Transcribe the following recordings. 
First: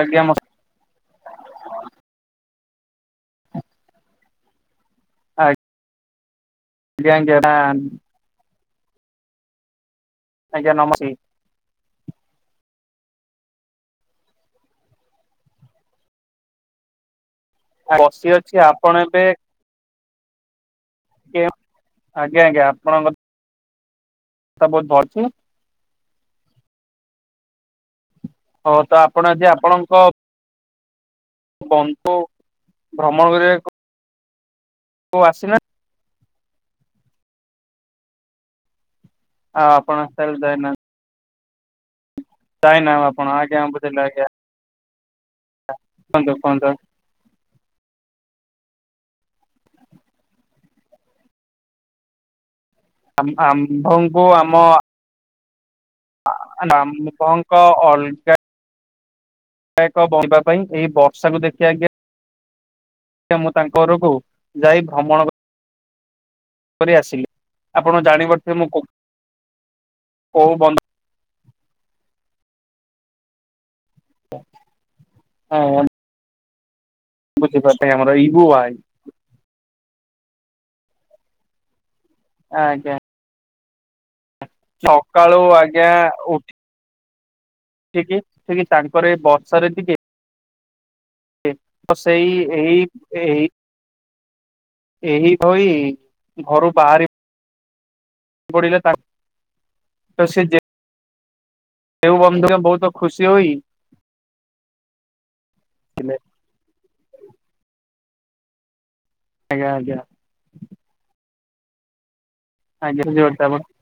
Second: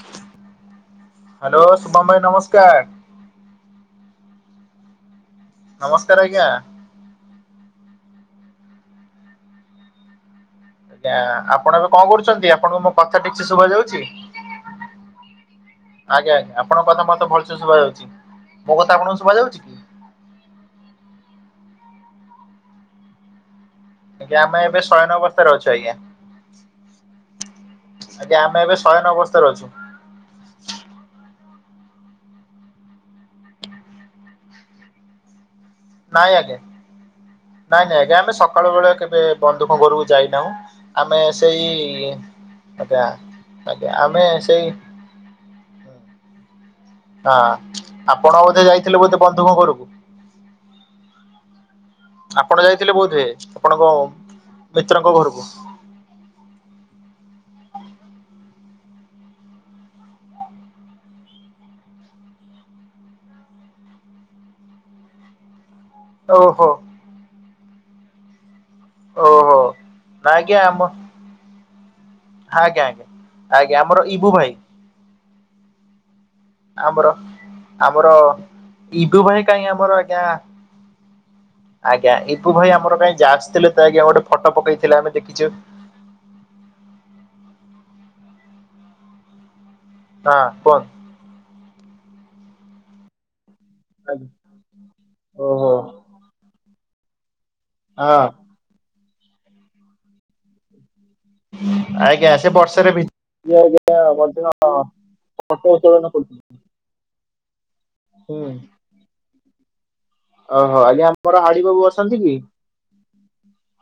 ଆଜ୍ଞା ମ ହ୍ୟାଲୋ ଶୁଭମ ଭାଇ ନମସ୍କାର। ନମସ୍କାର ଆଜ୍ଞା। [unintelligible] ଆଜ୍ଞା ଆପଣ ଏବେ କଣ କରୁଛନ୍ତି? ଆପଣଙ୍କୁ ମୋ କଥା ଠିକ ସେ ଶୁଭ ଯାଉଛି। ଆଜ୍ଞା ଆଜ୍ଞା ଆପଣଙ୍କ କଥା ମତେ ଭଲ୍ସେ ଶୁଭ ଯାଉଛି ବସି ଅଛି ମୋ କଥା ଆପଣ ଆପଣଙ୍କୁ ଏବେ ଶୁଭ ଯାଉଛି? କି? ଆଜ୍ଞା ଆଜ୍ଞା ଆପଣଙ୍କ ଆଜ୍ଞା ଆମେ କଥା ଏବେ ବହୁତ ଭଲ ଶୟନ ଅଛି ଅବସ୍ଥାରେ ଅଛୁ ଆଜ୍ଞା। ଆଜ୍ଞା ଆମେ ଏବେ ହଉ ତ ଶୟନ ଆପଣ ଆଜି ଅବସ୍ଥାରେ ଅଛୁ। ବନ୍ଟୁ ଭ୍ରମଣ କରିବାକୁ କଉ ଆସିିଲ ନାଇଁ ଆଜ୍ଞା ନାଇଁ ନାଇଁ ଆଜ୍ଞା ଆମେ ସକାଳୁ ବେଳେ କେବେ ଆଉ ବନ୍ଧୁକ ଆପଣ ଘରକୁ ତାହେଲେ ଯାଇନାହୁଁ। ଯାଇନା ଆମେ ସେଇ ଯାଇନା ଆଜ୍ଞା ଆପଣ ଆଜ୍ଞା ଆ ବୁଝେଇିଲେ ଆମେ ଆଜ୍ଞା ସେଇ କୁହନ୍ତୁ କୁହନ୍ତୁ। ହଁ ଆପଣ ବୋଧେ ଯାଇଥିଲେ ବୋଧେ ବନ୍ଧୁଙ୍କ ଘରକୁ। ଆପଣ ଯାଇଥିଲେ ବୋଧ ହୁଏ ଆପଣଙ୍କ ଆମ୍ଭଙ୍କୁ ଆମ ମିତ୍ରଙ୍କ ଘରକୁ। [unintelligible] [unintelligible] ପାଇଁ ଏଇ ବର୍ଷାକୁ ଦେଖି ଆଜ୍ଞା ମୁଁ ତାଙ୍କ ଘରକୁ ଯାଇ ଭ୍ରମଣ ଓହୋ। କରି ଆସିଲି ଆପଣ ଜାଣି ପାରୁଥିବେ ମୁଁ କ ଓହୋ ନା ଆ୍ଞା ଆମ ଆଜ୍ଞା ଆଜ୍ଞା। ଆଜ୍ଞା ଆମର ଇବୁ ଭାଇ ହଁ। ଆମର ଆମର ଇବୁ ଭାଇ କାଇହିଁ ଆମର ଆଜ୍ଞା ଆଜ୍ଞା ଇବୁ ଭାଇ ଆଜ୍ଞା ଆମର କାଇହିଁ ସେ ଆସିଥିଲେ ତ ଆଜ୍ଞା ଫଟୋ ପକେଇଥିଲେ ଆମେ ସକାଳୁ ଦେଖିଛୁ ଆଜ୍ଞା ଉଠି ଉଠିକି ଠିକି ତାଙ୍କର ଏଇ ବର୍ଷରେ ଟିକେ ହଁ କୁହ ସେଇ ଏହି ଏହି ଆଜ୍ଞା। ଏଇ ଭଳି ଘରୁ ବାହାରି ହଁ। ଗଡିଲେ ତାଙ୍କ ତ ସେ ଯେତେ ଆଜ୍ଞା ସେ ବହୁତ ବର୍ଷରେ ଖୁସି ଭିଜି ହୋଇଥିଲେ ଯାଇଛନ୍ତି। ହଁ ପଦିନ ହଁ ପତକା ଉତ୍ତୋଳନ କରୁଛନ୍ତି। ହୁଁ। ଆଜ୍ଞା ଆଜ୍ଞା। ଓହୋ ଆଜ୍ଞା ଆମର ହାଡି ବାବୁ ଅଛନ୍ତି କି? ଆଜ୍ଞା ବୁଝିପାରୁଛି ଆପଣ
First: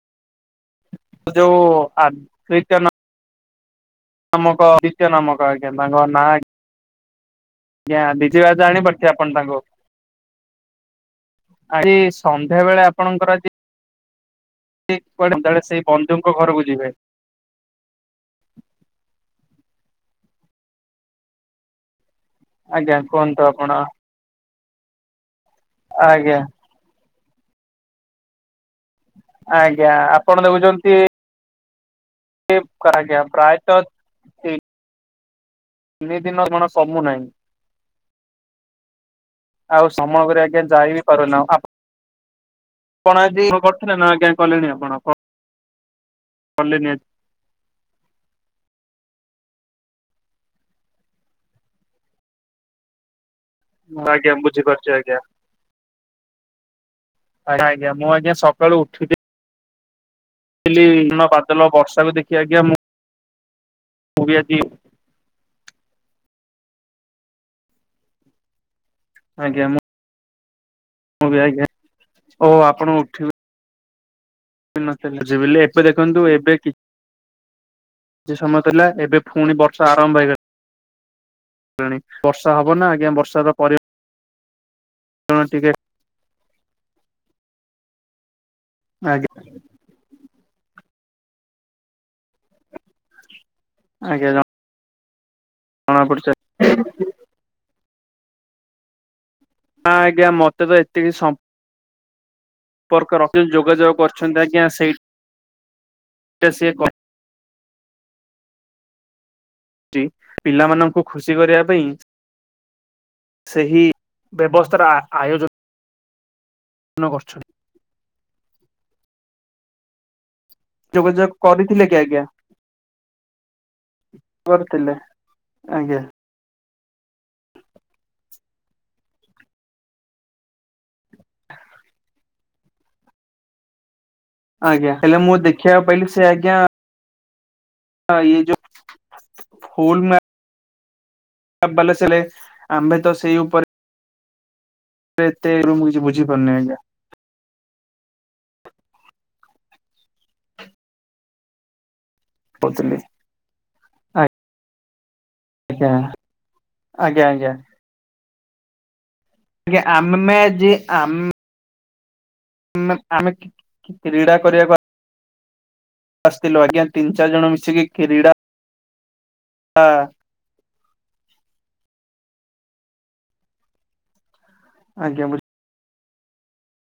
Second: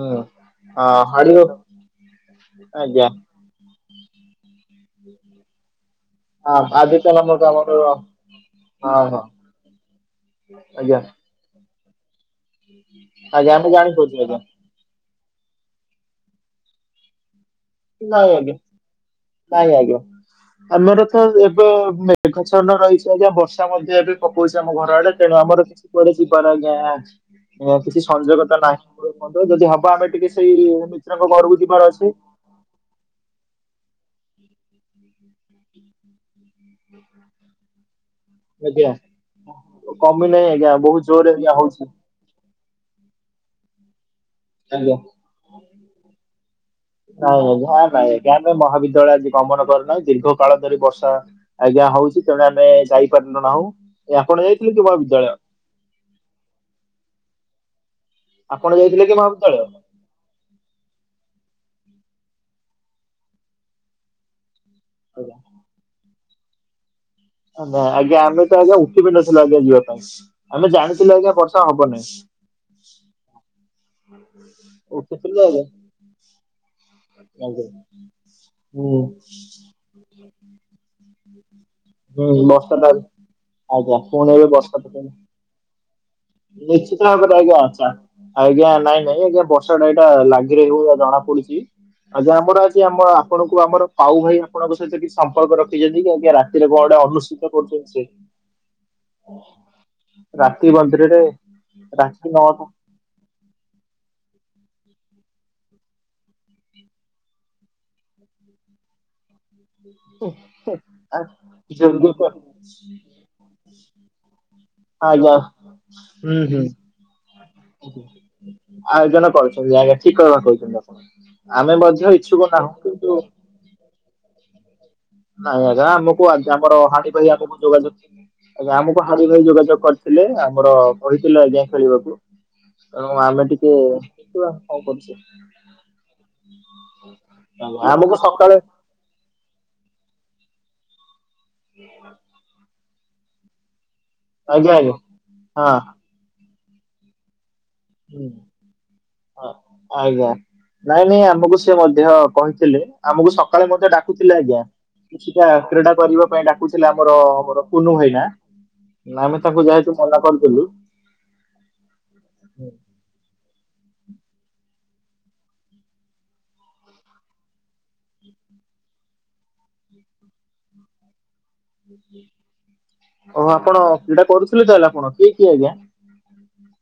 ହୁଁ ଆ ହାଡି ବା ଯୋଉ ଆଦିତ୍ୟ ଆଜ୍ଞା। ନାମକ ଆଦିତ୍ୟ ନାମକ ଆଜ୍ଞା ତାଙ୍କ ନାଁ ହଁ ଆଜିିକ ନମ ଦବ [unintelligible] ଆଜ୍ଞା ଜଣିପାରୁଛି ଆପଣ ତାଙ୍କୁ ଆଜ୍ଞା। ଆଜି ସନ୍ଧ୍ୟା ବେଳେ ଆପଣଙ୍କର ଆଜ୍ଞା ଆଜି ଆମେ ଜାଣିପାରୁଛୁ ଆଜ୍ଞା। ସେ କୁଆଡେ କାଳେ ସେଇ ବନ୍ଧୁଙ୍କ ଘରକୁ ଯିବେ। ନାଇଁ ଆଜ୍ଞା ନାଇଁ ଆଜ୍ଞା ଆମର ତ ଏବେ ମେଘଛନ୍ନ ରହିଛି ଆଜ୍ଞା କୁହନ୍ତୁ ବର୍ଷା ଆପଣ ମଧ୍ୟ ଏବେ ପକଉଛି ଆମ ଘର ଆଡେ ତେଣୁ ଆମର କୁଆଡେ ଆଜ୍ଞା ଯିବାର ଆଜ୍ଞା କିଛି ସଂଯୋଗ ତ ନାହିଁ। ଯଦି ଆଜ୍ଞା ହବ ଆମେ ଟିକେ ଆପଣ ସେଇ ମିତ୍ରଙ୍କ ଘରକୁ ଯିବାର ଅଛି। ସିପ୍ଟ କରାଯାଏ ପ୍ରାୟତଃ [inaudible] ତିନି ଦିନ କଣ କମୁ ନାହିଁ। ଆଜ୍ଞା। ଆଉ ସମୟ କମି କରି ନାହିଁ ଆଜ୍ଞା ଯାଇ ବହୁତ ବି ଜୋରରେ ପାରୁନା ଆଜ୍ଞା ଆପଣ ହଉଛି କଣ ଆଜି କରିଥିଲେ ନା ଆଜ୍ଞା? କଲେଣି ଆଜ୍ଞା। ଆପଣ କଲେଣି ଆଜି ନାଇଁ ଆଜ୍ଞା ନାଇଁ ଆଜ୍ଞା ମୁଁ ମହାବିଦ୍ୟାଳୟ ଆଜି ଗମନ କରି ନାହିଁ ଦୀର୍ଘ କାଳ ଧରି ବର୍ଷା ଆଜ୍ଞା ହଉଛି ତେଣୁ ଆମେ ଯାଇପାରିନ ନାହୁଁ ମୁଁ ଏ ଆଜ୍ଞା ଆପଣ ଯାଇଥିଲେ କି ବୁଝିପାରୁଛି ଆଜ୍ଞା ମହାବିଦ୍ୟାଳୟ? ଆଜ୍ଞା ମୁଁ ଆଜ୍ଞା ଆପଣ ଯାଇଥିଲେ କି ମହାବିଦ୍ୟାଳୟ? ଥିଲି ବାଦଲ ବର୍ଷାକୁ ଦେଖି ଆଜ୍ଞା ମୁଁ ମୁ ବି ଆଜି ହଇରାଣ ନଁ ଆଜ୍ଞା ଆମେ ତ ଆଜ୍ଞା ଉଠିିବି ନଥିଲୁ ଆଜ୍ଞା ଯିବା ପାଇଁ ଆମେ ଜାଣିଥିଲୁ ମୁଁ ଆଜ୍ଞା ବି ବର୍ଷା ହବନାଇଁ। ଓ ଆପଣ ଉଠିବେ ଉଠିନଥିଲେ ଉଠିଥିଲୁ ଯିବେ ବୋଲି ଏବେ ଦେଖନ୍ତୁ ଏବେ କିଛି ସମୟ ଥିଲା ଆଜ୍ଞା ହୁଁ। ଏବେ ପୁଣି ବର୍ଷା ଆରମ୍ଭ ହେଇଗଲାଣି ହୁଁ ବର୍ଷା ହବ ନା ବର୍ଷାପାଗ ଆଜ୍ଞା ପୁଣି ଏବେ ବର୍ଷା ପକେଇଲା। ହଁ ଟିକେ ନିଶ୍ଚିତ ଭାବରେ ଆଜ୍ଞା ଆଛା ଆଜ୍ଞା ନାଇଁ ନାଇଁ ଆଜ୍ଞା ବର୍ଷା ବର୍ଷାଟା ଏଇଟା ଲାଗି ରହିବ ଭଳିଆ ଜଣା ପଡୁଛି ଆଜ୍ଞା ଆମର ଆଜି ଆମ ଆପଣଙ୍କୁ ଆମର ସାହୁ ଆଜ୍ଞା ଭାଇ ଆପଣଙ୍କ ସହିତ କି ସମ୍ପର୍କ ଜଣା ରଖିଛନ୍ତି ଯେ ଆଜ୍ଞା ରାତିରେ କଣ ପଡୁଛି ଗଟେ ଅନୁସିତ କରୁଛନ୍ତି। ହଁ ଆଜ୍ଞା ମତେ ତ ଏତିକି ପୁରୀରେ ରାକ୍ଷୀ ନଅଶହ। ଯୋଗାଯୋଗ କରିୁଛନ୍ତି ଆଜ୍ଞା ସେଇଟା ସିଏ [inaudible] କରିଛି ପିଲାମାନଙ୍କୁ ଖୁସି କରିବା ପାଇଁ ସେହି ବ୍ୟବସ୍ଥାର [inaudible] ଆଜ୍ଞା, ଆୟୋଜନ ହୁଁ ହୁଁ। [unintelligible] ଆୟୋଜନ କରୁଛନ୍ତି ଆଜ୍ଞା, ଠିକ କଥା କହୁଛନ୍ତି ଯୋଗାଯୋଗ ଆପ ଆମେ କରିଥିଲେ କି ମଧ୍ୟ ଇଚ୍ଛୁକ ନାହୁଁ। କିନ୍ତୁ ମୋର ଥିଲା। ନାଇଁ ଆଜ୍ଞା ଆମକୁ ଆଜ୍ଞା [unintelligible] ଆଜ୍ଞା ଆମକୁ ହାଡି ଭାଇ ଯୋଗାଯୋଗ କରିଥିଲେ। ଆମର କହିଥିଲେ ଆଜ୍ଞା ଖେଳିବାକୁ। ତେଣୁ ଆମେ ଟିକେ ଦେଖିବା କଣ ଆଜ୍ଞା, କରୁଛେ ହେଲେ ମୁଁ ଦେଖିବାକୁ ପାଇଲି ସେ ଆଜ୍ଞା ଆଜ୍ଞା, ଆମକୁ ଇଏ ସକାଳେ ଯୋଉ ଫୁଲ ମା [unintelligible] ଆମେ ତ ସେଇ ଉପରେ ଆଜ୍ଞା ଆଜ୍ଞା। ଏତେ ହଁ ମୁଁ କିଛି ବଝିପାରୁନି ଆଜ୍ଞା। ହୁଁ ହଁ ଆଜ୍ଞା, ନାଇଁ ନାଇଁ ଆମକୁ ସେ ମଧ୍ୟ କହିଥିଲେ, କହୁଥିଲି। ଆମକୁ ସକାଳେ ମଧ୍ୟ ଡାକୁଥିଲେ ଆଜ୍ଞା। କିଛିଟା ଆଜ୍ଞା କ୍ରୀଡା କରିବା ପାଇଁ ଡାକୁଥିଲେ ଆମର ଆଜ୍ଞା ଆଜ୍ଞା ଆମର କୁନୁ ଭାଇନା। ଆମେ ତାଙ୍କୁ ଆଜ୍ଞା ଯେହେତୁ ମନା ଆମେ କରିଦେଲୁ। ଆମ ଆମେ -ଆମେ -କି -କି - କ୍ରୀଡା କରିବାକୁ ଆ ଆସିଥିଲୁ ଆଜ୍ଞା। ତିନି ଚାରି ଜଣ ମିଶିକି କ୍ରୀଡ଼ା ଆ ହଉ ଆପଣ କ୍ରୀଡ଼ା କରୁଥିଲେ ତାହଲେ ଆପଣ, କିଏ କିଏ ଆଜ୍ଞା?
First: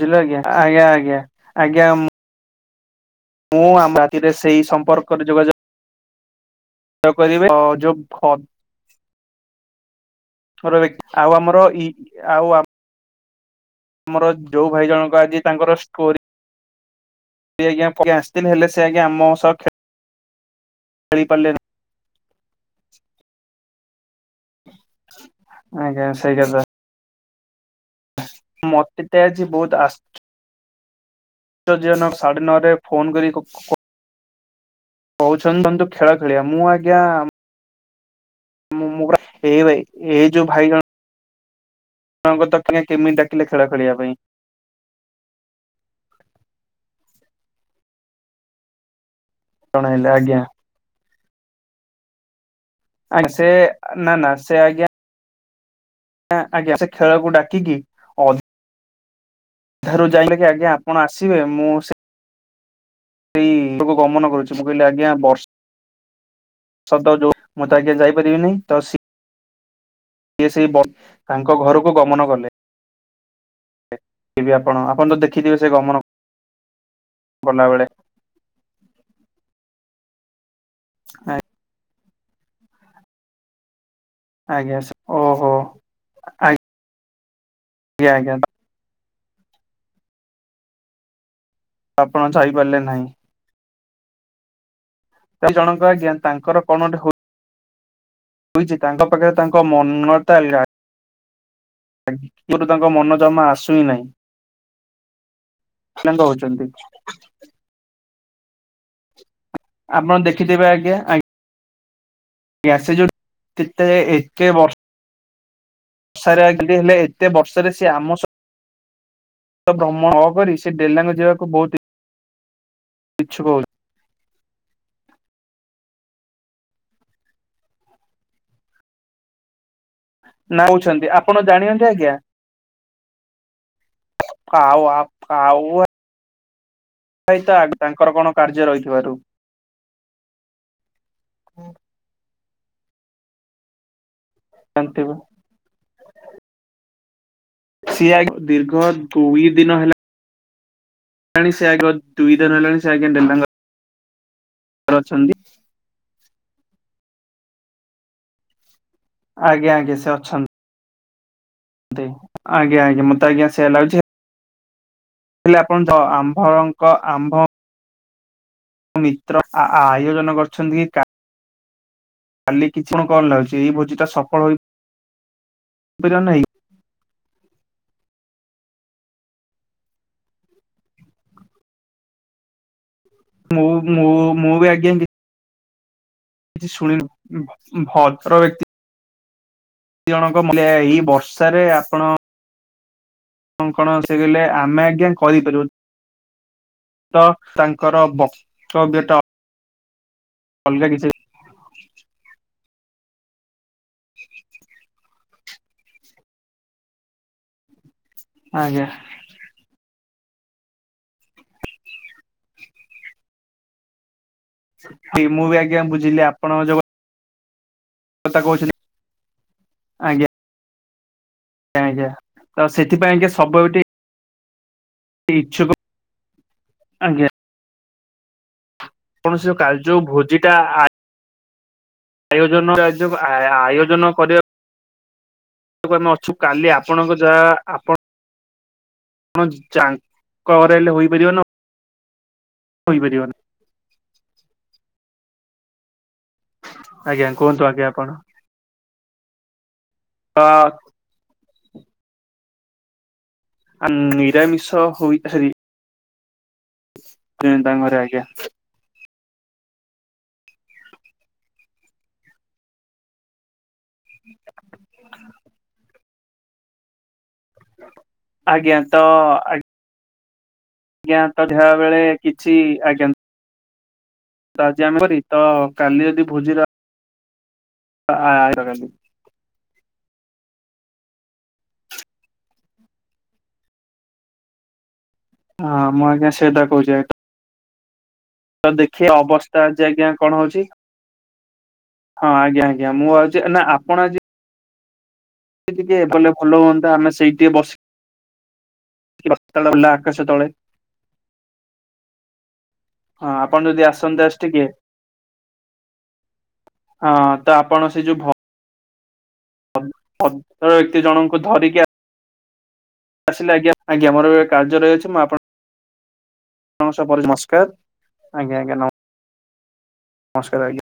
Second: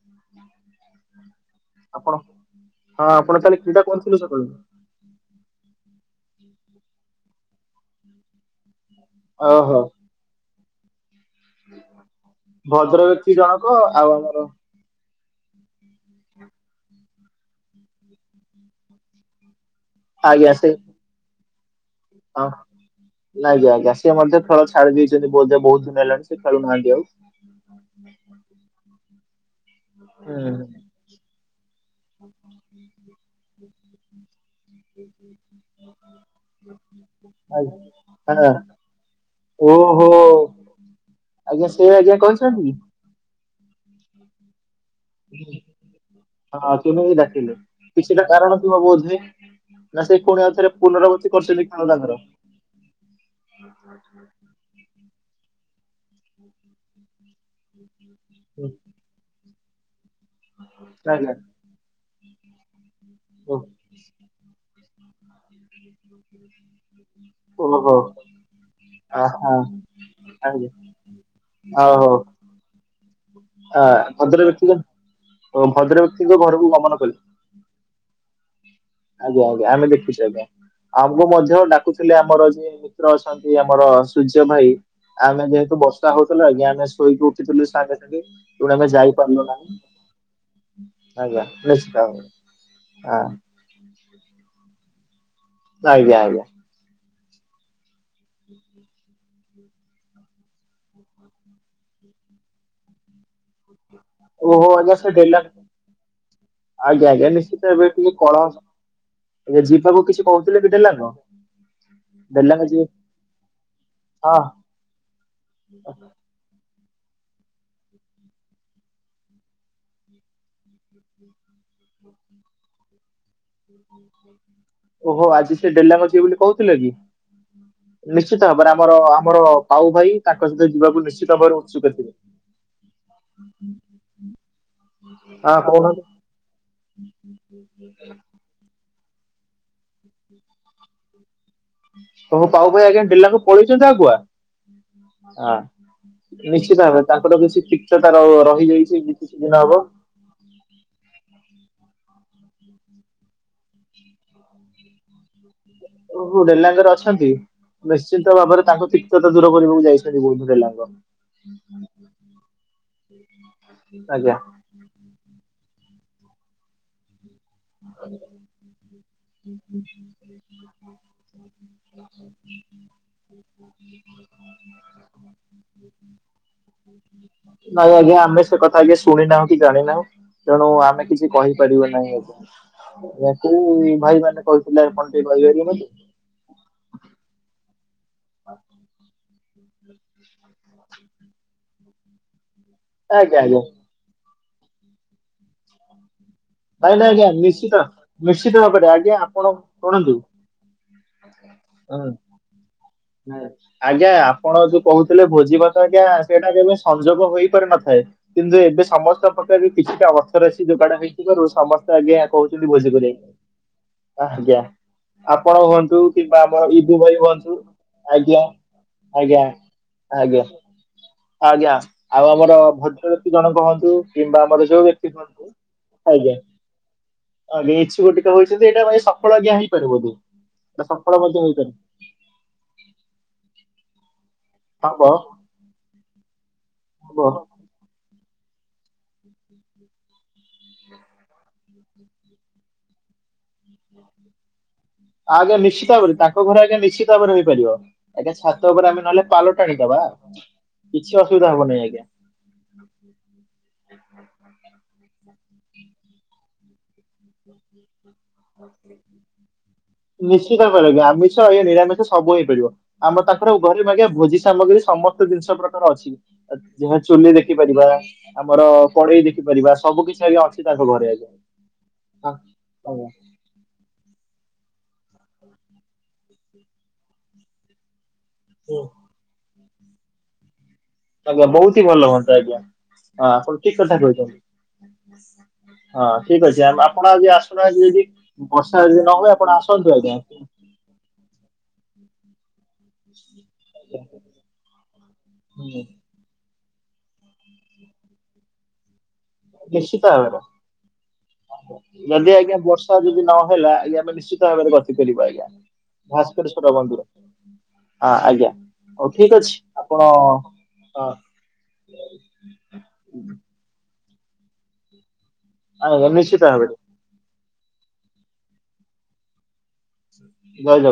ବୁଝିଲେ ଆଜ୍ଞା? ଆଜ୍ଞା ଆଜ୍ଞା। ଆଜ୍ଞା ମୁଁ ଆପଣ ହଁ ଆପଣ ତାହେଲେ କ୍ରୀଡ଼ା ଆମ କରୁଥିଲେ ରାତିରେ ସକାଳୁ? ସେଇ ସମ୍ପର୍କରେ ଯୋଗାଯୋଗ ଗ କରିବେ, ଯୋଉ ଭ ଓହୋଃ। [unintelligible] ଭଦ୍ର ବ୍ୟକ୍ତି ଜଣକ ଆଉ ଆମର ଭାଇ ଜଣଙ୍କ ଆଜି ତାଙ୍କର ଷ୍ଟୋରି [unintelligible] ଆସିଥିଲେ, ହେଲେ ସେ ଆଜ୍ଞା ଆମ ସହ ଖେ ଆଜ୍ଞା। ସେ ଖେଳି ପାରିଲେ ନା ହଁ ଆଜ୍ଞା ଆଜ୍ଞା। ସେ ମଧ୍ୟ ଖେଳ ଛାଡ଼ି ଦେଇଛନ୍ତି ବୋଧ ହୁଏ, ନାହିଁ ବହୁତ ଦିନ ଆଜ୍ଞା ହେଲାଣି ସେଇ ସିଏ କଥା ଖେଳୁନାହାନ୍ତି ଆଉ। ମତେ ତ ଆଜି ବହୁତ ଆଶ୍ଚ ହୁଁ। ଆଶ୍ଚର୍ଯ୍ୟଜନକ, ସାଢେ ନଅ ରେ ଫୋନ କରି- କ- କ -କ କହୁଛନ୍ତି ତମେ ଯୋଉ ଖେଳ ଖେଳିିବା। ମୁଁ ଆଜ୍ଞା ହଉ ଆଜ୍ଞା, ମୁଁ ଏଇ ଭାଇ ଓହୋଃ। ଏଇ ଯୋଉ ଭାଇ ଆଜ୍ଞା ସେ ଆଜ୍ଞା ଜଣଙ୍କ ତ କହିଛନ୍ତି? କେମିତି ଡାକିଲେ ଖେଳ ଖେଳିବା ପାଇଁ। ହୁଁ। ହଁ କେବେବି ଡାକିଲେ, କିଛିଟା କାରଣ ଥିବ ବୋଧହୁଏ। ନା ଜଣେଇଲେ ସେ ଆଜ୍ଞା କୁଣି ଆଉଥରେ ପୁନରାବତ୍ତି କରୁଛନ୍ତି ଖେଳ ତାଙ୍କର? ଆ ସେ ନା -ନା ସେ ଆଜ୍ଞା, ଆଜ୍ଞା ସେ ଖେଳକୁ ଡାକିକି ହୁଁ। [unintelligible] ଆପଣ ଆଜ୍ଞା ଆସିବେ ମୁଁ ସେ ଉଁ ଓ- ତବୁ ଗମନ କରୁଛି ମୁ କହିଲି ଆଜ୍ଞା ବର୍ଷ୍ ମୁଁ ତ ଓହୋ ଆଜ୍ଞା ଯାଇପାରିବିନି ଆ ହଁ। ଇଏ ସେଇ ବର୍ ତାଙ୍କ ଘରକୁ ଓହୋ ଗମନ କଲେ। ଆ ଭଦ୍ର ବି ଆପଣ ବ୍ୟକ୍ତିଙ୍କ ଆପଣ ତ ଦେଖିଥିବେ ଓ ସେ ଗମନ ଭଦ୍ର ବ୍ୟକ୍ତିଙ୍କ ଘରକୁ ଗମନ କଲେ। କଲା ବେଳେ ଆଜ୍ଞା ଆଜ୍ଞା ଆମେ ଦେଖୁଚୁ ଆଜ୍ଞା ଆମ୍ କୁ ମଧ୍ୟ ଡାକୁଚି। ଥିଲେ ଆମର ଯେ ମିତ୍ର ଅଛନ୍ତି ଆମର ସୂର୍ଯ୍ୟ ଭାଇ ଆଜ୍ଞା ଆମେ ଓହୋ ଯେହେତୁ ବର୍ଷା ହଉଥିଲା ଆଜ୍ଞା ଆମେ ଶୋଇକି ଉଠିଥିଲୁ ସାଙ୍ଗେ ଆଜ୍ଞା ସାଙ୍ଗେ। ଆଜ୍ଞା ଆଜ୍ଞା ତେଣୁ ଆମେ ଯାଇ ପାର୍ ଲୁ ନାହିଁ ଆପଣ ଯାଇପାରିଲେ ନାହିଁ। ଆଜ୍ଞା [unintelligible] ତାଲ୍‌ ଜଣଙ୍କ ଆଜ୍ଞା ତାଙ୍କର କଣ ଗୋଟେ ହୋ ହୋଇଚି ତାଙ୍କ ପାଖରେ ତାଙ୍କ ମନଟା ଅଲ୍‌ଗା ହ ହ [inaudible] ମୋଟେ ତାଙ୍କ ମନ ଜମା ଆସ୍‌ ଓହୋ ଆଜ୍ଞା ସେ ଦେଲାଣି ତାଙ୍କ ହଉଛନ୍ତି ଆଜ୍ଞା ଆଜ୍ଞା ନିଶ୍ଚିତ୍ ଏବେ ଟିକେ କଳା ଏବେ ଯିିବାକୁୁ ଆପଣ କିଛି ଦେଖିଥିବେ କହୁଥିଲେ ଦିଦି ନା କଁ? ମ୍ୟାସେଜ୍ ଯାେଉ ଠିକ୍ ତାଏ ହଁ ଏକେ ବର୍ [inaudible] ସାରେ ଆଜି ଟିଏ ହେଲେ ଏତେ ବର୍ଷରେ ସେ ଆମ ସ ତ ଭ୍ରମ ନ କରି ସେ ଡେଲାଙ୍ଗ ଯିବାକୁ ବହୁତ ଇ ହୁଁ ହ [inaudible] ପିଛୁ କହୁ ଓହୋ ଆଜି ସେ ଡେଲାଙ୍ଗ ଯିବ ବୋଲି କହୁଥିଲା କି? ନିଶ୍ଚିତ ହାବରେ ଆମର ଆମର ପାଉ ଭାଇ ତାଙ୍କ ନା ସହିତ ଯିବାକୁ ହଉଛନ୍ତି ନିଶ୍ଚିତ ଆପଣ ଭାବରେ ଉତ୍ସୁକ ଥିଲେ। ଫାଉଆ ହଁ ଫାଉଆ। କହୁନାହାନ୍ତି ହଇତା ଆଗୁ ତାଙ୍କର କଣ କାର୍ଯ୍ୟ ରହିଥିବାରୁ। ହୁଁ [inaudible] ହୁଁ। ତମ ପାଉ ଭାଇ ଆଜ୍ଞା ଡେଲାଙ୍ଗ ପଳେଇଚନ୍ତି ଆଗୁଆ ଜାନ୍ ଥିବ। ଆ ନିଶ୍ଚିତ ହାବରେ ତାଙ୍କର କିଛି ସିଏ ପିକଚଟା ର ଆଗ ଦୀର୍ଘ ରହିଯାଇଛି ଏ ବେ ଦୁଇ କିଛି ଦିନ ହବ। [unintelligible] ଓ ହ ଘରେ ଅଛନ୍ ଟି? ଓ ହୋ ଡେଲାଙ୍ଗରେ ରେ ଅଛନ୍ତି ନିଶ୍ଚିନ୍ତ ଭାବରେ ତାଙ୍କୁ ଟି ସେତ ଦୂର ଆଜ୍ଞା କରିବାକୁ ଯାଇଛନ୍ତି ବଉଧୁ ଡେଲାଙ୍ଗ। ଦେ ଆଜ୍ଞା ଆଜ୍ଞା ମତେ ଆଜ୍ଞା ସେୟା ଲାଗୁଛି। ଆଜ୍ଞା। ହେଲେ ଆପଣ ଜ ଆମ୍ଭଙ୍କ ଆମ୍ଭ। ମିତ୍ର ଆୟୋଜନ କରିଛନ୍ତି କି [inaudible] [inaudible] ଫଳ ହେଇ ପିରା ନାହି। ନାଇଁ ଆଜ୍ଞା ଆମେ ସେ କଥା ଆଜ୍ଞା ଶୁଣିନାହୁଁ କି ଜାଣିନାହୁଁ। ତେଣୁ ଆମେ କିଛି କହିପାରିବା ନାହିଁ ଆଜ୍ଞା। ଏଇଆକୁ ମୁଁ ମୁଁ ଭାଇ ମାନେ ମୁଁ ବି କହୁଥିଲେ ଆଜ୍ଞା ମତେ ଟିକେ କହିଦେଇନଥାନ୍ତୁ। ଶୁଣିଲୁ ଭଦ୍ର ବ୍ୟକ୍ତ [unintelligible] ଏଇ ବର୍ଷାରେ ଆପଣ ଆଜ୍ଞା ଆଜ୍ଞା ଆପଣ କଣ ସେ କହିଲେ ଆମେ ଆଜ୍ଞା କରିପାରିବୁନି। ନାଇଁ ନାଇଁ ଆଜ୍ଞା ନିଶ୍ଚିତ ତାଙ୍କର ନିଶ୍ଚିତ ଭାବରେ ବକ୍ତବ୍ୟଟା ଆଜ୍ଞା ଆପଣ ଶୁଣନ୍ତୁ। ଅଲଗା କିଛି [unintelligible] ଆଜ୍ଞା ଆପଣ ଯୋଉ କହୁଥିଲେ ଭୋଜି ଭାତ ଆଜ୍ଞା ସେଇଟା କେବେ ସଂଯୋଗ ହୋଇପାରିନଥାଏ। କିନ୍ତୁ ଆଜ୍ଞା ଏବେ ସମସ୍ତ ପଖ୍ୟ ରେ ବି କିଛିଟା ଅର୍ଥ ରାଶି ଯୋଗାଡ ହେଇଥିବାରୁ ସମସ୍ତେ ଆଜ୍ଞା କହୁଚନ୍ତି ଭୋଜିକରିଆକୁ। ଆଜ୍ଞା। ମୁଁ ବି ଆପଣ ଆଜ୍ଞା ହୁଅନ୍ତୁ ବୁଝିଲି କିମ୍ବା ଆପଣ ଆମର ଯୋଉ ଇଦୁ ଭାଇ ହୁଅନ୍ତୁ। ଆଜ୍ଞା କଥା କହୁଛନ୍ତି ଆଜ୍ଞା ଆଜ୍ଞା। ଆଜ୍ଞା ଆଉ ଆମର ତ ଭଦ୍ର ସେଥିପାଇଁ ବ୍ୟକ୍ତି ଜଣେ କୁହନ୍ତୁ କିମ୍ବା ଆମର ଯୋଉ ବ୍ୟକ୍ତି ବ୍ୟକ୍ତି ହୁଅନ୍ତୁ ଇଛୁକ ଆଜ୍ଞା ଆଜ୍ଞା। ଆଜ୍ଞା ଇଛୁକ ଟିକେ ହଉଛନ୍ତି ଏଇଟା ଭାଇ ସଫଳ କୌଣସି ଆଜ୍ଞା କାର୍ଯ୍ୟ ହେଇପାରିବନି ଭୋଜିଟା ଏଇଟା ସଫଳ ମଧ୍ୟ ହେଇପାରେ। ଆୟୋଜନ ରାଜ୍ୟ କୁ ଆୟୋଜନ କରିବାକୁ ହଁ କହ। କାଲି ପହଦିନ ଅଛୁ କାଲି ଆପଣଙ୍କ ଯାଆ ଯାଙ୍କ ଘରେ ହେଲେ ହୋଇପାରିବ ନା [inaudible] ହୋଇପାରିବନି। ଆଉ ଆଜ୍ଞା ନିଶ୍ଚିତ ଭାବରେ ତାଙ୍କ ଘରେ ଆଜ୍ଞା ନିଶ୍ଚିତ ଭାବରେ କୁହନ୍ତୁ ରହିପାରିବ। ଆଜ୍ଞା ଆପଣ ଆଜ୍ଞା ସାତ୍ ଛାତ ଉପରେ ଆମେ ନଲେ ପାଲ ଟାଣିଦବା। ହଁ। କିଛି ଅସୁବିଧା ହବହି ଆଜ୍ଞା। ଆନ୍ ନିରାମିଷ ହୋଇଥାରି। ତିନ୍ ତାଙ୍କ ଘରେ ଆଜ୍ଞା। ନିଶ୍ଚିତ ହୋଇପାରିବ ଆମିଷ ଆଜ୍ଞା ନିରାମିଷ ସବୁ ହେଇପାରିବ। ଆମେ ତାକୁ ଘରେ ମାଗିଆ ଭୋଜି ସାମଗ୍ରୀ ସମସ୍ତ ଜିନିଷ ପ୍ରକାର ଅଛି। ଯାହା ଚୁଲିରେ ଦେଖିପାରିବା ଆମର ଆଜ୍ଞା ତ କଡେଇ ଦେଖିପାରିବା ସବୁ କିଛି ଏଇ ଅଛି। ତାଙ୍କ ଘରେ ଆଜ୍ଞା ହଁ ୟ୍ୟାଙ୍କ ଦେହ ବେଳେ କିଛି ଆଜ୍ଞା ଆଜ୍ଞାତ୍ ଆଜି ଆମର ରିତ କାଲି ଯଦି ଭୋଜିର [unintelligible] ହ ଭଲ ବହୁଟି ଭଲ ହୁଅନ୍ତା ଆଜ୍ଞା, ହଁ ଆପଣ ଠିକ୍ କଥା କହିଚନ୍ତି। ହଁ ମୁଁ ଆଜ୍ଞା ଠିକ୍ ସେଇଟା ଅଛି ଆମ୍ ଆ କହୁଛି ଆପଣ ଆଜି ଆସୁନାହାନ୍ତି ଯଦି ତ ବର୍ଷା ଯଦି ଦେଖିବା ନ ହବ ଆପଣ ଅବସ୍ଥା ଆଜି ଆସନ୍ତୁ ଆଜ୍ଞା। କଣ ହଉଛି ହଁ ଆଜ୍ଞା ଆଜ୍ଞା ମୁଁ ଭାବୁଚି ନା ଆପଣ ଆଜି ଟିକେ ଟିକେ କଲେ ଭଲ ହୁଅନ୍ତା ଆମେ ସେଇଟି ଟିକେ ବସି ଥଟଲ ହେଲା ନିଶ୍ଚିତ ଆକାଶ ଭାବରେ ତଳେ। ଯଦି ଆଜ୍ଞା ବର୍ଷା ଯଦି ହଁ ଆପଣ ନହେଲା ଯଦି ଯେ ଆମେ ଆସନ୍ତେ ଆଜି ନିଶ୍ଚିତ ଟିକେ ଭାବରେ ବସିପାରିବା ଆଜ୍ଞା। ଭାସ୍କରେଶ୍ଵର ବନ୍ଧୁ ହଁ ତ ଆପଣ ସେ ଆଁ ଯୋଉ ଆଜ୍ଞା ହଉ ଠିକ୍ ଅଛି। ଆପଣ ହଁ ଭଦ୍ର ବ୍ୟକ୍ତି ଜଣଙ୍କୁ ଧରିକି ଆ ଆସିଲେ ଆଜ୍ଞା ଆଜ୍ଞା ମୋର କାର୍ଯ୍ୟ ରହିଚି ମୁଁ ଆପଣ ଆଉ ନିଶ୍ଚିତ ଭାବେ। [unintelligible] ନମସ୍କାର ଆଜ୍ଞା ଆଜ୍ଞା ନମସ୍ ଜୟ ନମସ୍କାର ଆଜ୍ଞା। ଜଗନ୍ନାଥ